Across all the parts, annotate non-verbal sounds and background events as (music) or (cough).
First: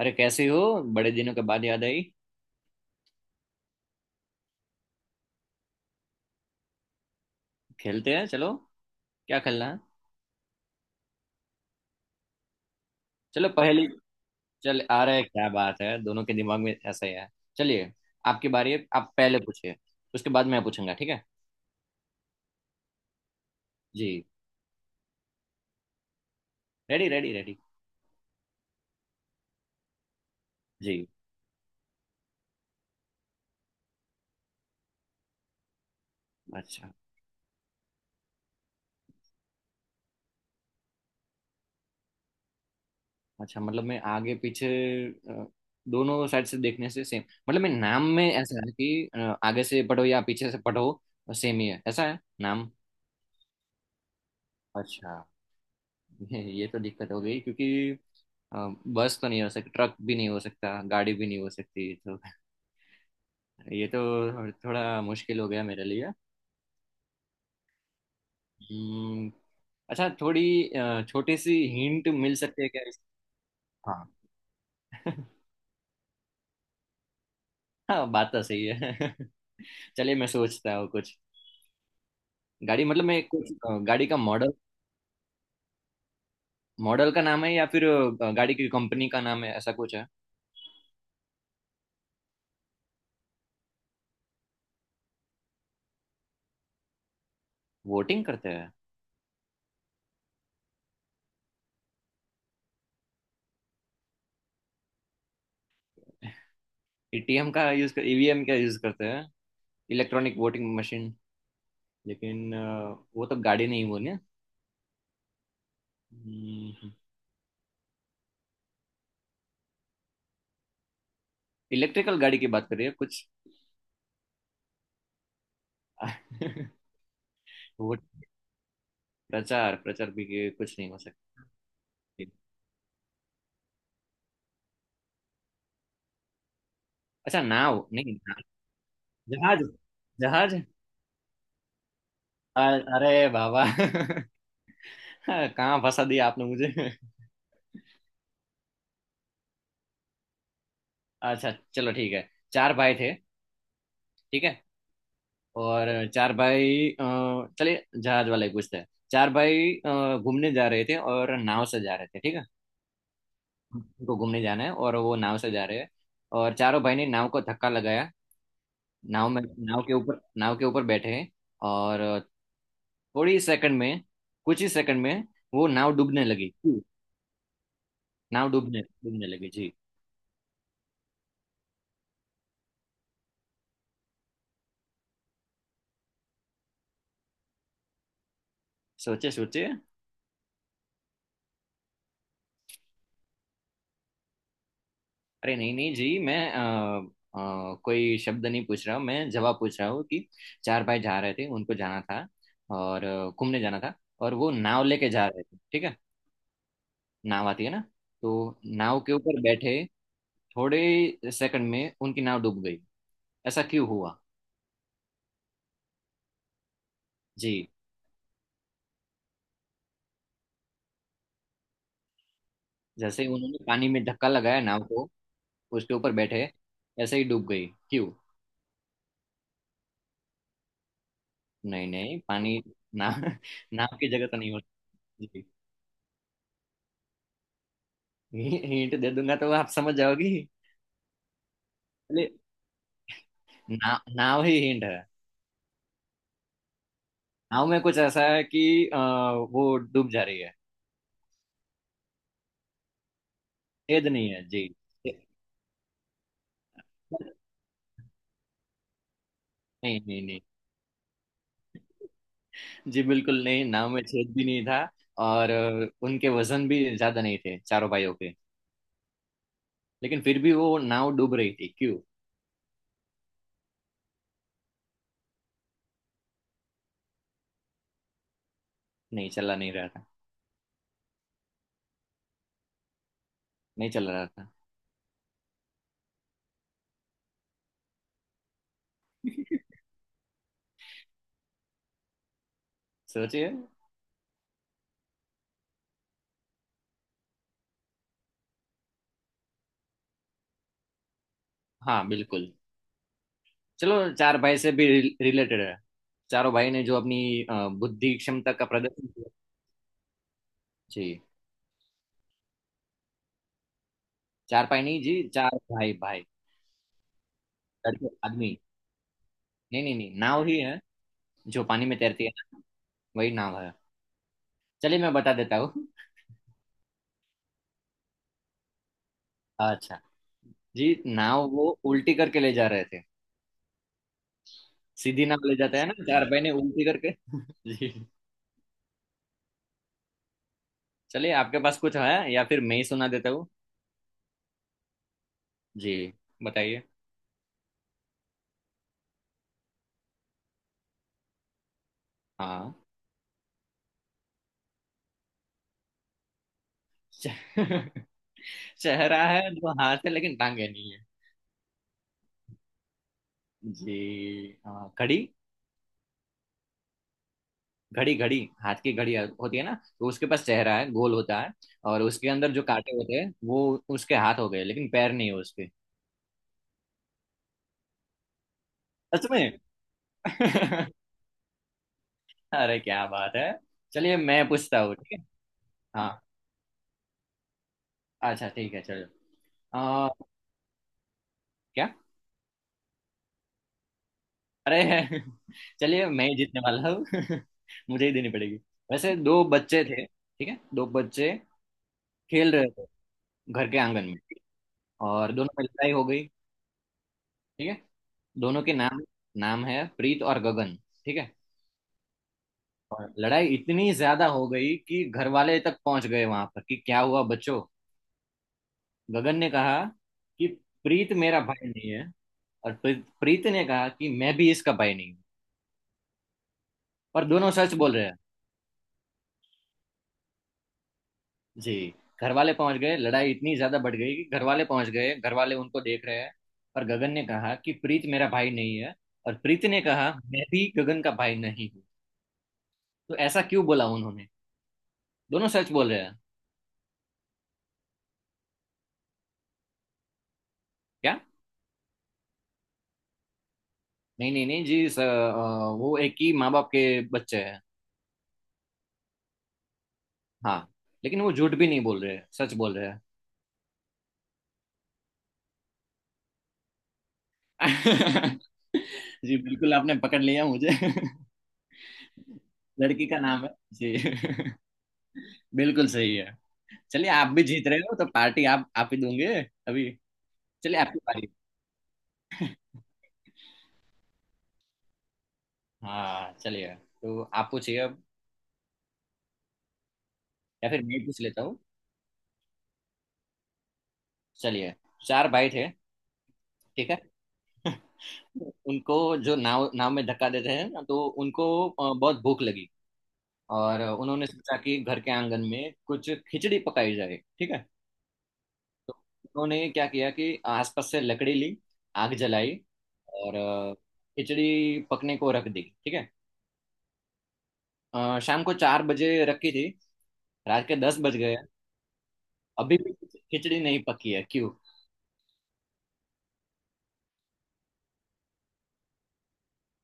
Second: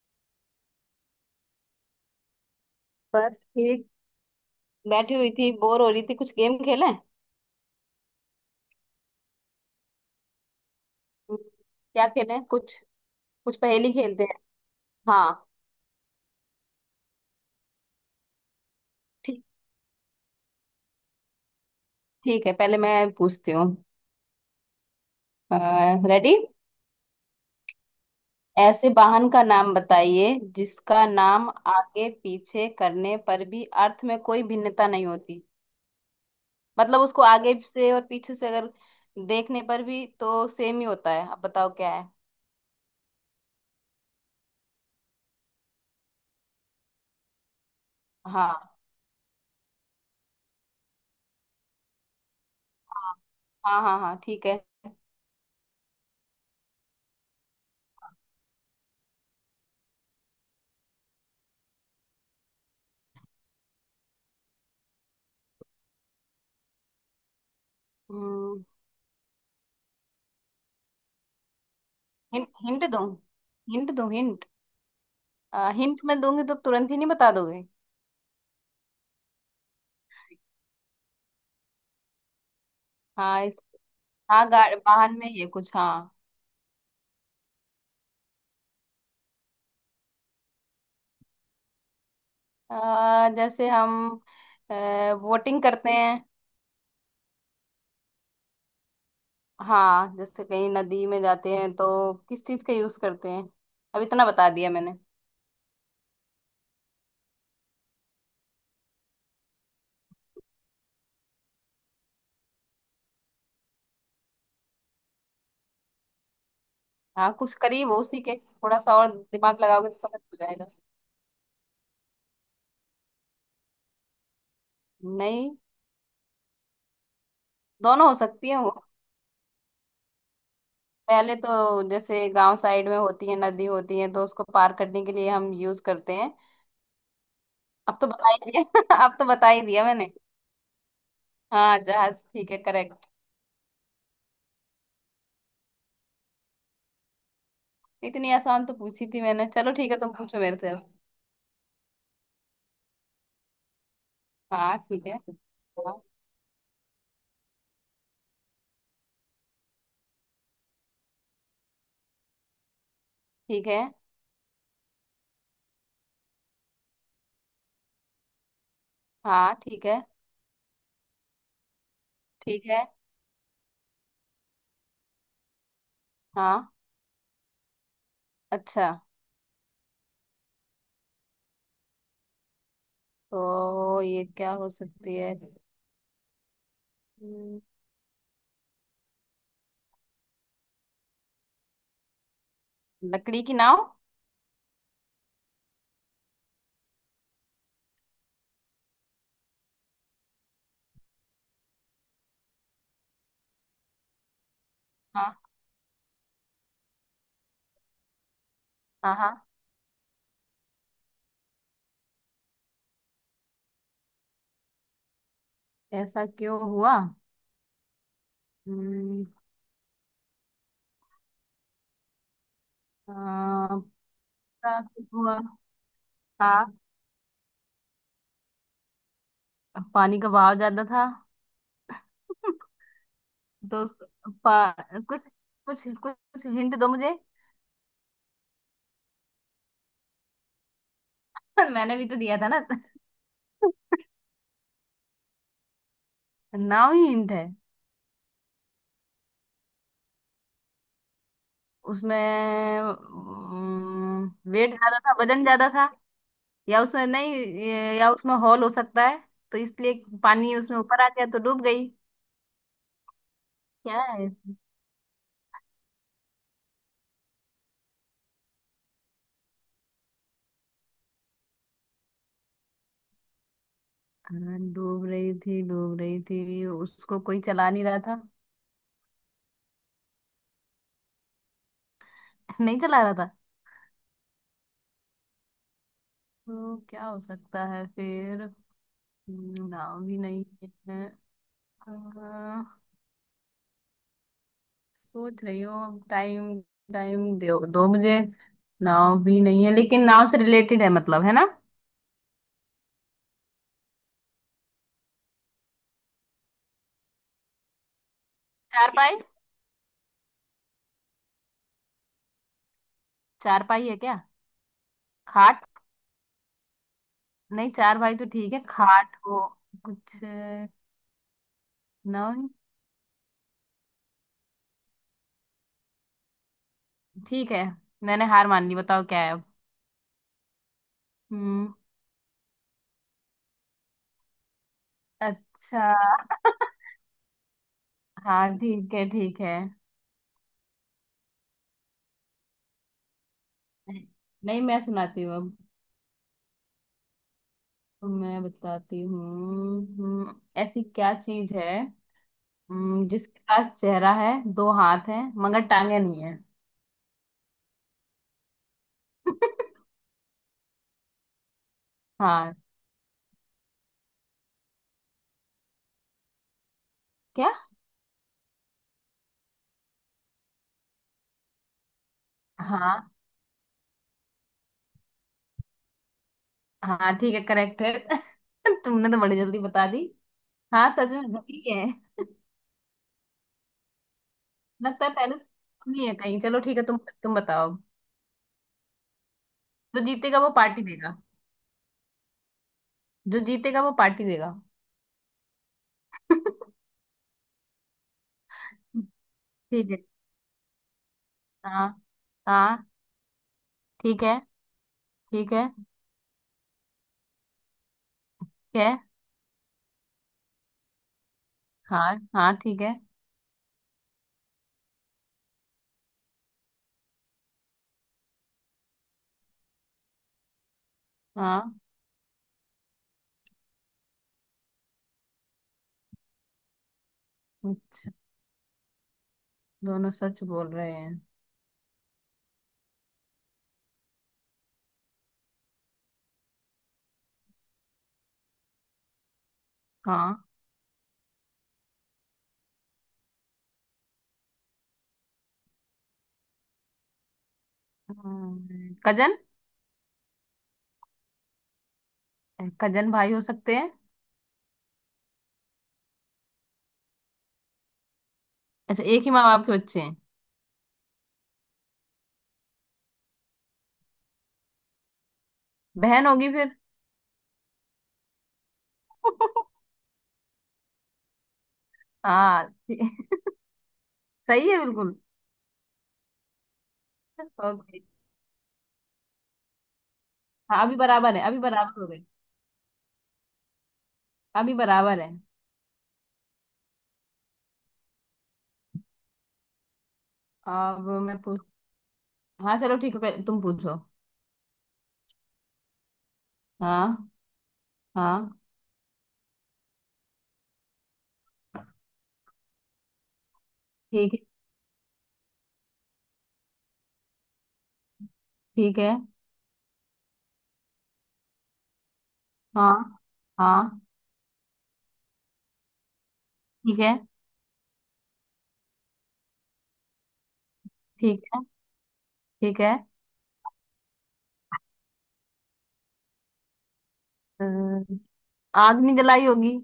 अरे कैसी हो? बड़े दिनों के बाद याद आई। बस ठीक। बैठी हुई थी, बोर हो रही थी। कुछ गेम खेलें? खेलते हैं चलो। क्या खेलना है? क्या खेलें कुछ? चलो कुछ पहली। पहेली खेलते हैं। चल आ रहा है, हाँ। क्या बात है, दोनों के दिमाग में ऐसा ही है। चलिए। आपकी बारी है, आप पहले ठीक। पूछिए। उसके बाद मैं पूछूंगा, ठीक है। ठीक है, पहले मैं पूछती हूँ। जी। रेडी? Ready, ready, ready. ऐसे वाहन का नाम बताइए जिसका जी। नाम आगे पीछे करने पर भी अर्थ में कोई भिन्नता नहीं होती। अच्छा। मतलब उसको आगे से और पीछे से अगर देखने पर भी तो सेम ही होता है। अब बताओ क्या है? अच्छा, मतलब मैं आगे पीछे। अ, दोनों साइड से देखने से सेम। मतलब मैं नाम में ऐसा हाँ, है कि आगे से पढ़ो या पीछे से पढ़ो। सेम ही है, ऐसा है नाम। हाँ, हाँ, हाँ, हाँ, ठीक है। अच्छा। ये तो दिक्कत हो गई, क्योंकि अ, बस तो नहीं हो सकती, ट्रक भी नहीं हो सकता, गाड़ी भी नहीं हो सकती, तो ये तो थोड़ा मुश्किल हो गया मेरे लिए। हिंट? हम्म, अच्छा, थोड़ी छोटी सी हिंट मिल सकती है क्या हिंट दूँ? हिंट दूँ? हाँ। हिंट? (laughs) हिंट मैं दूंगी तो तुरंत ही नहीं बता दोगे? हाँ, बात तो सही है। (laughs) चलिए मैं सोचता हूँ कुछ। गाड़ी, मतलब मैं हाँ, कुछ इस, गाड़ी का हाँ, मॉडल। वाहन में ये कुछ। हाँ। मॉडल का नाम है या फिर गाड़ी की कंपनी का नाम है, ऐसा कुछ है? जैसे हम वोटिंग करते हैं। वोटिंग करते हैं। हाँ, जैसे कहीं नदी में जाते हैं तो किस चीज का यूज करते हैं? अब इतना बता दिया मैंने। ईटीएम का यूज कर ईवीएम का यूज करते हैं। Electronic voting machine. लेकिन वो तो गाड़ी नहीं, वो ना। हम्म, हाँ, कुछ करीब हो। उसी के थोड़ा सा और दिमाग लगाओगे तो समझ हो जाएगा। इलेक्ट्रिकल गाड़ी की बात कर रही है कुछ? नहीं। (laughs) वो। दोनों हो सकती है वो। प्रचार प्रचार भी के कुछ नहीं हो पहले सकती। तो जैसे गांव साइड में होती है, नदी होती है तो उसको पार करने के लिए हम यूज करते हैं। अच्छा, नाव? अब तो नहीं, बता ही नाव। दिया। (laughs) अब तो बता ही जहाज। दिया मैंने। जहाज। हाँ, जहाज ठीक है, करेक्ट। अरे बाबा, (laughs) कहाँ फंसा दिया आपने मुझे? (laughs) इतनी आसान तो पूछी थी मैंने। चलो ठीक है, तुम पूछो मेरे से अब। अच्छा चलो ठीक है, चार भाई थे। ठीक है। हाँ ठीक है। और हाँ। चार भाई चलिए जहाज वाले पूछते हैं। चार भाई घूमने जा रहे थे और नाव से जा रहे थे, ठीक है। ठीक है। को घूमने जाना है और वो नाव से जा रहे हैं। और चारों भाई ने नाव को धक्का लगाया। नाव में, हाँ नाव ठीक के है। ऊपर नाव के ऊपर बैठे हैं। और ठीक है। थोड़ी सेकंड में कुछ ही सेकंड में वो नाव डूबने लगी हाँ। जी। नाव डूबने अच्छा, डूबने लगी जी। तो ये क्या हो सकती है? हम्म, सोचे सोचे। लकड़ी की नाव। अरे नहीं नहीं जी, मैं कोई शब्द नहीं पूछ रहा हूँ, मैं जवाब पूछ रहा हूँ कि चार भाई जा रहे थे, उनको जाना था। और घूमने जाना था। और वो नाव लेके जा हाँ, रहे थे, ठीक है। नाव आती है ना, तो नाव के हाँ, हाँ। ऊपर बैठे। थोड़े सेकंड में उनकी नाव डूब गई। ऐसा क्यों हुआ? ऐसा क्यों हुआ? जी। हम्म, जैसे ही उन्होंने आ, पानी में धक्का लगाया ऐसा नाव क्यों को, हुआ? उसके ऊपर बैठे, हाँ। ऐसे ही डूब गई, क्यों? पानी का बहाव ज्यादा था। नहीं नहीं, पानी। (laughs) ना। (laughs) तो नाव की जगह तो नहीं पा, कुछ होती। कुछ कुछ हिंट दो मुझे। जी, हिंट दे दूंगा तो आप समझ जाओगी। (laughs) मैंने भी तो अरे, दिया था ना। ना, नाव ही हिंट है। नाव ही हिंट है। नाव में कुछ ऐसा है कि वो डूब जा रही है। उसमें छेद नहीं है जी। वेट ज्यादा था, वजन ज्यादा था। या उसमें नहीं या उसमें हॉल हो सकता है, तो इसलिए नहीं नहीं नहीं। पानी उसमें ऊपर आ गया तो डूब गई। जी बिल्कुल नहीं, नाव क्या में है छेद भी इसमें? नहीं था। और उनके वजन भी ज्यादा नहीं थे चारों भाइयों के। लेकिन फिर भी वो नाव डूब रही थी, क्यों? हाँ, डूब रही थी, डूब रही थी, उसको कोई चला नहीं रहा था। नहीं, चला नहीं रहा था। (laughs) नहीं चला रहा था। नहीं चल रहा था। तो क्या हो सकता है फिर? (laughs) नाव भी नहीं है। अ, सोचिए। सोच रही हूँ। अब टाइम, टाइम दो दो मुझे। नाव भी नहीं है लेकिन नाव से रिलेटेड है, मतलब, है ना? हाँ बिल्कुल। चलो, चार भाई से भी रिलेटेड है। चारों भाई ने जो अपनी बुद्धि क्षमता का प्रदर्शन चारपाई? किया। जी। चारपाई है क्या? चार भाई नहीं जी, चार खाट? भाई भाई। नहीं, चार लड़के, भाई तो आदमी। ठीक है, खाट हो। नहीं नहीं कुछ। नहीं, नाव ही है, जो पानी में तैरती नौ? है ना, वही नाव है। चलिए मैं बता देता हूँ। ठीक है, मैंने हार मान ली, बताओ क्या है अब। अच्छा। जी, नाव वो हम्म। उल्टी करके ले जा रहे थे। सीधी नाव ले जाते अच्छा। हैं ना, चार भाई ने उल्टी करके। (laughs) जी। हाँ ठीक है, ठीक है। चलिए, आपके पास कुछ है या फिर मैं ही सुना देता हूँ? नहीं, मैं सुनाती हूँ अब। जी। बताइए। मैं बताती हूँ। ऐसी क्या चीज है? हाँ। जिसके पास चेहरा है, 2 हाथ है, मगर टांगे नहीं है? च- (laughs) चेहरा है, जो (laughs) हाथ है लेकिन टांगे नहीं है। हाँ। जी। हाँ, घड़ी। क्या? घड़ी, घड़ी। हाथ की घड़ी होती है ना। तो उसके पास चेहरा है, गोल होता है। और उसके अंदर जो कांटे हाँ, होते हैं, वो उसके हाथ हो गए, लेकिन पैर नहीं है उसके। हाँ, ठीक है करेक्ट है। (laughs) तुमने तो सच बड़ी में। जल्दी बता दी। हाँ, (laughs) सच में घड़ी है। अरे क्या बात है। चलिए मैं पूछता हूँ, लगता है ठीक है। पहले से नहीं है हाँ। कहीं। चलो ठीक है तुम। तुम बताओ। अच्छा ठीक है चलो। जो आ, जीतेगा वो पार्टी देगा। क्या? जो जीतेगा वो पार्टी देगा। अरे, (laughs) चलिए मैं ही जीतने (laughs) वाला हूँ। (laughs) मुझे ही देनी पड़ेगी। वैसे दो बच्चे ठीक है। थे, ठीक है, दो बच्चे हाँ। खेल रहे थे हाँ घर के आंगन में, ठीक है। और ठीक दोनों में है, ठीक लड़ाई हो गई, ठीक है। दोनों के है। नाम, नाम है प्रीत और गगन, ठीक है। हाँ। हाँ ठीक है। और लड़ाई इतनी ज्यादा हो गई कि घर वाले तक पहुंच गए वहां पर, कि क्या हुआ बच्चों। गगन ने कहा कि प्रीत मेरा हाँ। भाई नहीं है। और प्रीत प्रीत ने कहा कि मैं भी इसका भाई नहीं हूँ। पर दोनों सच बोल रहे हैं। दोनों सच बोल रहे हैं? जी। घर वाले पहुंच गए, लड़ाई इतनी ज्यादा बढ़ गई कि घर वाले पहुंच गए, घर वाले उनको देख रहे हैं। और गगन ने कहा कि प्रीत मेरा भाई नहीं है। और प्रीत ने कहा हाँ। मैं भी गगन का भाई नहीं हूँ। तो ऐसा क्यों बोला उन्होंने? दोनों सच बोल रहे हैं। कजन? क्या? कजन भाई हो सकते हैं। नहीं नहीं नहीं जी सर, वो एक ही माँ बाप के बच्चे हैं। अच्छा, एक ही माँ बाप के बच्चे हैं? हाँ। लेकिन वो झूठ भी नहीं बोल रहे हैं, सच बोल रहे हैं। बहन होगी फिर। (laughs) जी बिल्कुल, (laughs) आपने पकड़ लिया मुझे। (laughs) हाँ लड़की का ठीक- नाम है जी। सही है बिल्कुल। (laughs) बिल्कुल सही है। चलिए, आप भी (laughs) जीत रहे हो ओके। तो पार्टी आप ही दूंगे। अभी। चलिए, हाँ, अभी आपकी बारी। बराबर है, अभी बराबर हो गए। अभी बराबर है। हाँ चलिए, तो आप पूछिए अब। या फिर मैं अब पूछ मैं लेता हूँ। पूछ हाँ, चलो ठीक है, पहले तुम पूछो। चलिए। चार भाई थे, ठीक है। हाँ, (laughs) हाँ, उनको, जो नाव नाव में धक्का देते हैं ना, तो उनको बहुत भूख लगी। और उन्होंने ठीक है, सोचा कि घर के आंगन में कुछ खिचड़ी पकाई जाए, ठीक है। तो ठीक है। उन्होंने क्या किया कि आसपास से लकड़ी ली, आग जलाई, हाँ, और हाँ, खिचड़ी पकने को रख दी, ठीक है। ठीक है, शाम को चार बजे रखी थी, रात के दस बज गए। ठीक है, अभी ठीक भी है। खिचड़ी नहीं पकी है, क्यों? अम, आग नहीं जलाई होगी।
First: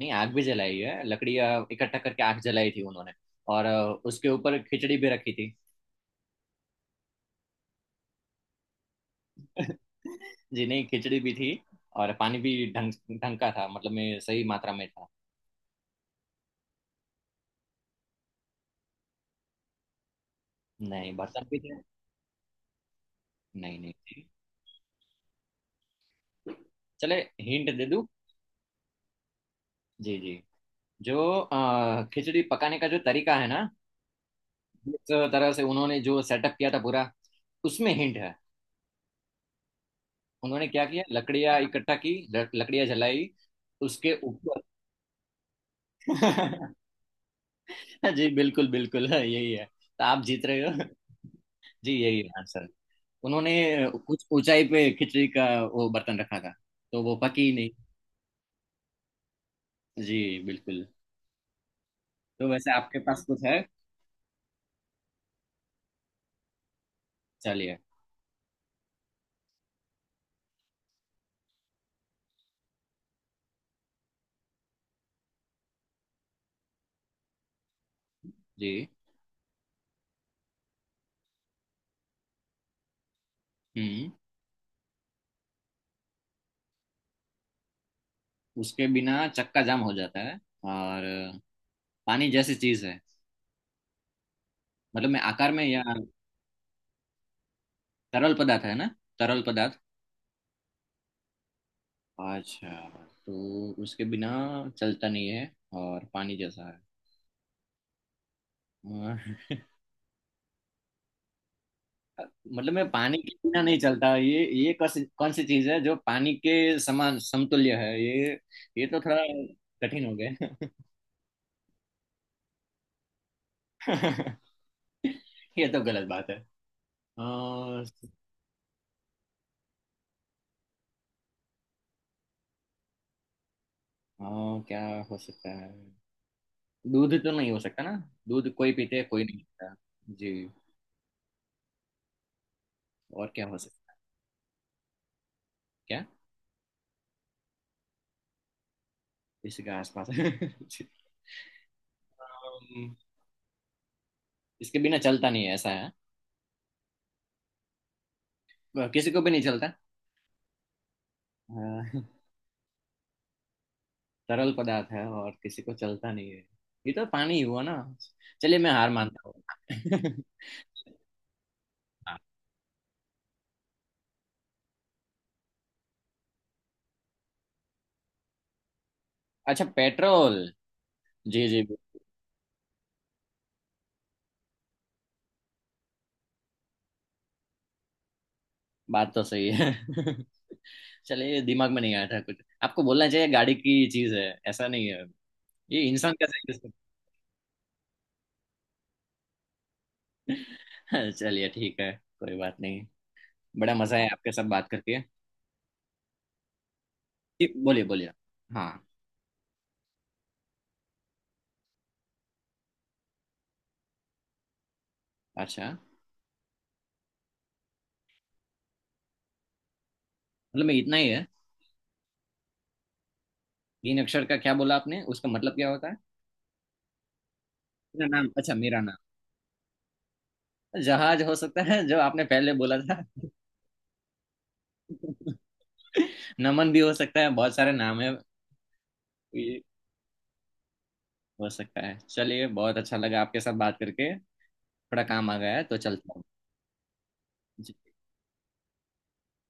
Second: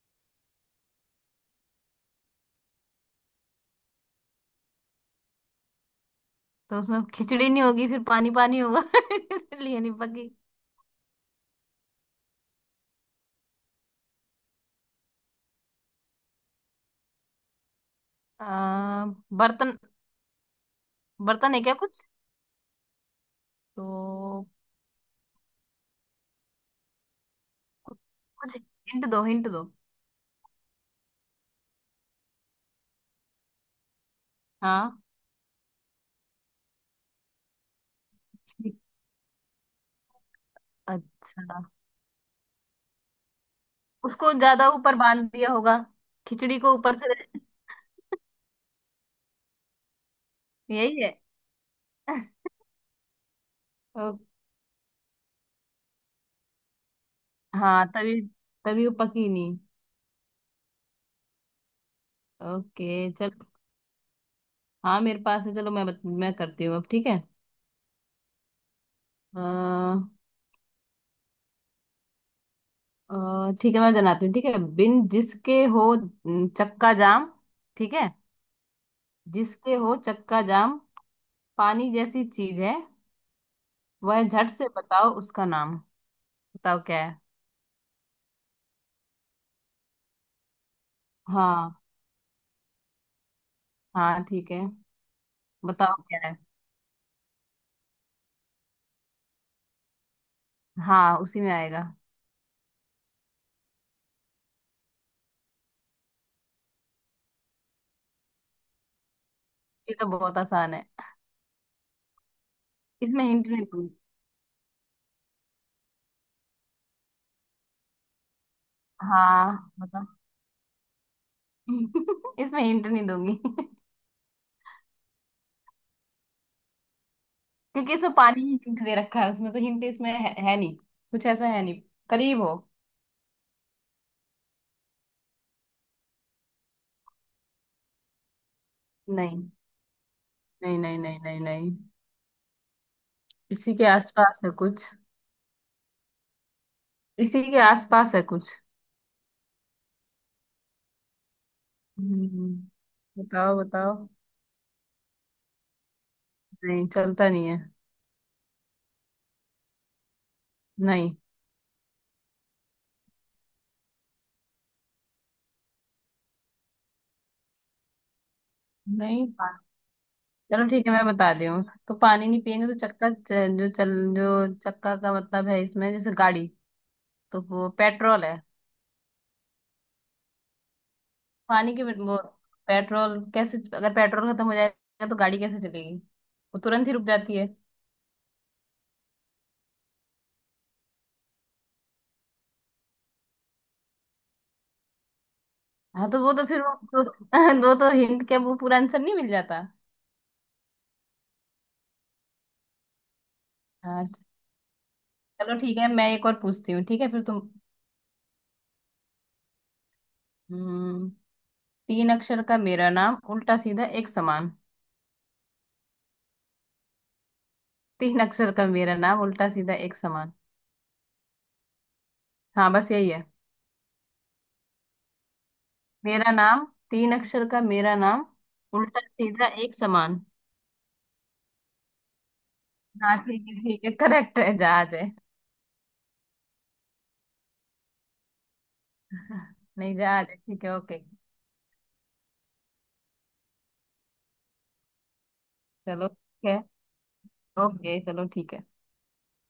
नहीं, आग भी जलाई है, लकड़ियाँ इकट्ठा करके आग जलाई थी उन्होंने। और उसके ऊपर खिचड़ी भी रखी थी। तो उसमें खिचड़ी नहीं होगी, फिर पानी पानी होगा (laughs) इसलिए नहीं पकी। जी नहीं, खिचड़ी भी थी। और पानी भी ढंग ढंग का था, मतलब मैं सही मात्रा में था। आ, बर्तन? नहीं, बर्तन बर्तन भी है क्या थे। कुछ? नहीं, नहीं थी। तो चले, हिंट दे कुछ दूँ? कुछ हिंट दो, हिंट दो। जी जी। जो खिचड़ी पकाने का जो तरीका है ना, हाँ। जिस तरह से उन्होंने जो सेटअप किया था पूरा, उसमें हिंट है। ठीक। उन्होंने क्या किया, लकड़ियां अच्छा। इकट्ठा की, लकड़ियां जलाई, उसके उसको ऊपर। ज्यादा ऊपर बांध दिया होगा। खिचड़ी को (laughs) ऊपर से। जी बिल्कुल बिल्कुल, यही है, तो आप जीत रहे हो। यही है। जी यही है (laughs) आंसर। उन्होंने ओ, कुछ ऊंचाई पे खिचड़ी का वो बर्तन रखा था, तो वो पकी ही नहीं। हाँ, तभी। तभी वो पकी नहीं। जी, बिल्कुल। तो वैसे आपके ओके, पास चल। कुछ है? हाँ, मेरे पास है, चलो मैं करती हूँ अब ठीक है। चलिए। अ, ठीक है, मैं जनाती हूँ ठीक है। बिन जिसके हो न, चक्का जाम। ठीक है। जी। जिसके हो चक्का जाम। पानी जैसी चीज है। हम्म। वह झट से बताओ उसका नाम। बताओ क्या है? उसके बिना चक्का जाम हो जाता है, और हाँ। पानी जैसी चीज है। हाँ ठीक है। मतलब मैं आकार में या बताओ क्या है? तरल पदार्थ है ना? तरल पदार्थ। हाँ, उसी में आएगा। अच्छा। तो उसके बिना चलता नहीं है और पानी जैसा है। ये तो बहुत आसान है। मतलब मैं पानी इसमें के हिंट बिना नहीं नहीं दूंगी। चलता, ये कौन सी चीज है जो पानी के समान समतुल्य है ये? ये तो थोड़ा हाँ कठिन बताओ। हो (laughs) इसमें हिंट नहीं दूंगी। (laughs) गया। (laughs) ये तो गलत बात है। और क्योंकि इसमें पानी ही हिंट दे रखा है, उसमें तो हिंट इसमें है नहीं कुछ, ऐसा है नहीं। करीब हो। और क्या हो सकता है? दूध तो नहीं हो सकता ना? दूध कोई पीते है, कोई नहीं नहीं। पीता। जी। नहीं, नहीं, नहीं, नहीं, नहीं। और क्या हो इसी के सकता है? आसपास है कुछ। क्या? इसी के आसपास है कुछ। किसी के आसपास? (laughs) जी। हम्म, अम, बताओ, बताओ। इसके बिना चलता नहीं है, ऐसा है। नहीं, चलता नहीं है। किसी को भी नहीं नहीं, चलता। तरल पदार्थ है और किसी को चलता नहीं है। ये तो पानी ही हुआ ना। चलिए मैं हार नहीं, मानता हूँ। (laughs) चलो ठीक है, मैं बता रही हूँ। तो हाँ। पानी नहीं पियेंगे तो जो चक्का का मतलब है, इसमें जैसे गाड़ी, तो वो पेट्रोल है। अच्छा, पेट्रोल। जी जी। वो पेट्रोल, कैसे अगर पेट्रोल खत्म हो जाएगा तो गाड़ी कैसे चलेगी? वो तुरंत ही रुक जाती है। बात तो सही है। (laughs) चलिए, ये दिमाग में नहीं आया था कुछ। आपको बोलना चाहिए गाड़ी की चीज है, ऐसा नहीं है। ये हाँ, इंसान तो का वो तो फिर सही वो, तो, (laughs) वो तो हिंट के, वो पूरा आंसर नहीं मिल जाता। है। (laughs) चलिए ठीक है, कोई बात नहीं। बड़ा मजा हाँ, है आपके साथ बात करके। चलो ठीक है, मैं एक और पूछती हूँ ठीक है फिर तुम। जी, बोलिए बोलिए। हाँ। हम्म, 3 अक्षर का मेरा नाम उल्टा सीधा एक समान। अच्छा, 3 अक्षर का मेरा नाम उल्टा सीधा एक समान। मतलब मैं इतना ही है। हाँ, बस यही है। तीन अक्षर का क्या बोला आपने, उसका मतलब क्या होता है? मेरा नाम, 3 अक्षर का मेरा मेरा नाम नाम? अच्छा, मेरा नाम। उल्टा सीधा एक समान। जहाज हो सकता है, जो आपने पहले बोला था। हाँ, ठीक है, ठीक है करेक्ट है, जहाज है। (laughs) नमन भी हो सकता है, बहुत सारे नाम है। (laughs) ये नहीं, जहाज है ठीक है, ओके। हो सकता है। चलिए, बहुत अच्छा लगा आपके साथ बात करके। थोड़ा काम आ गया है, तो चलो चलता ठीक है। हूँ। ओके, चलो ठीक है।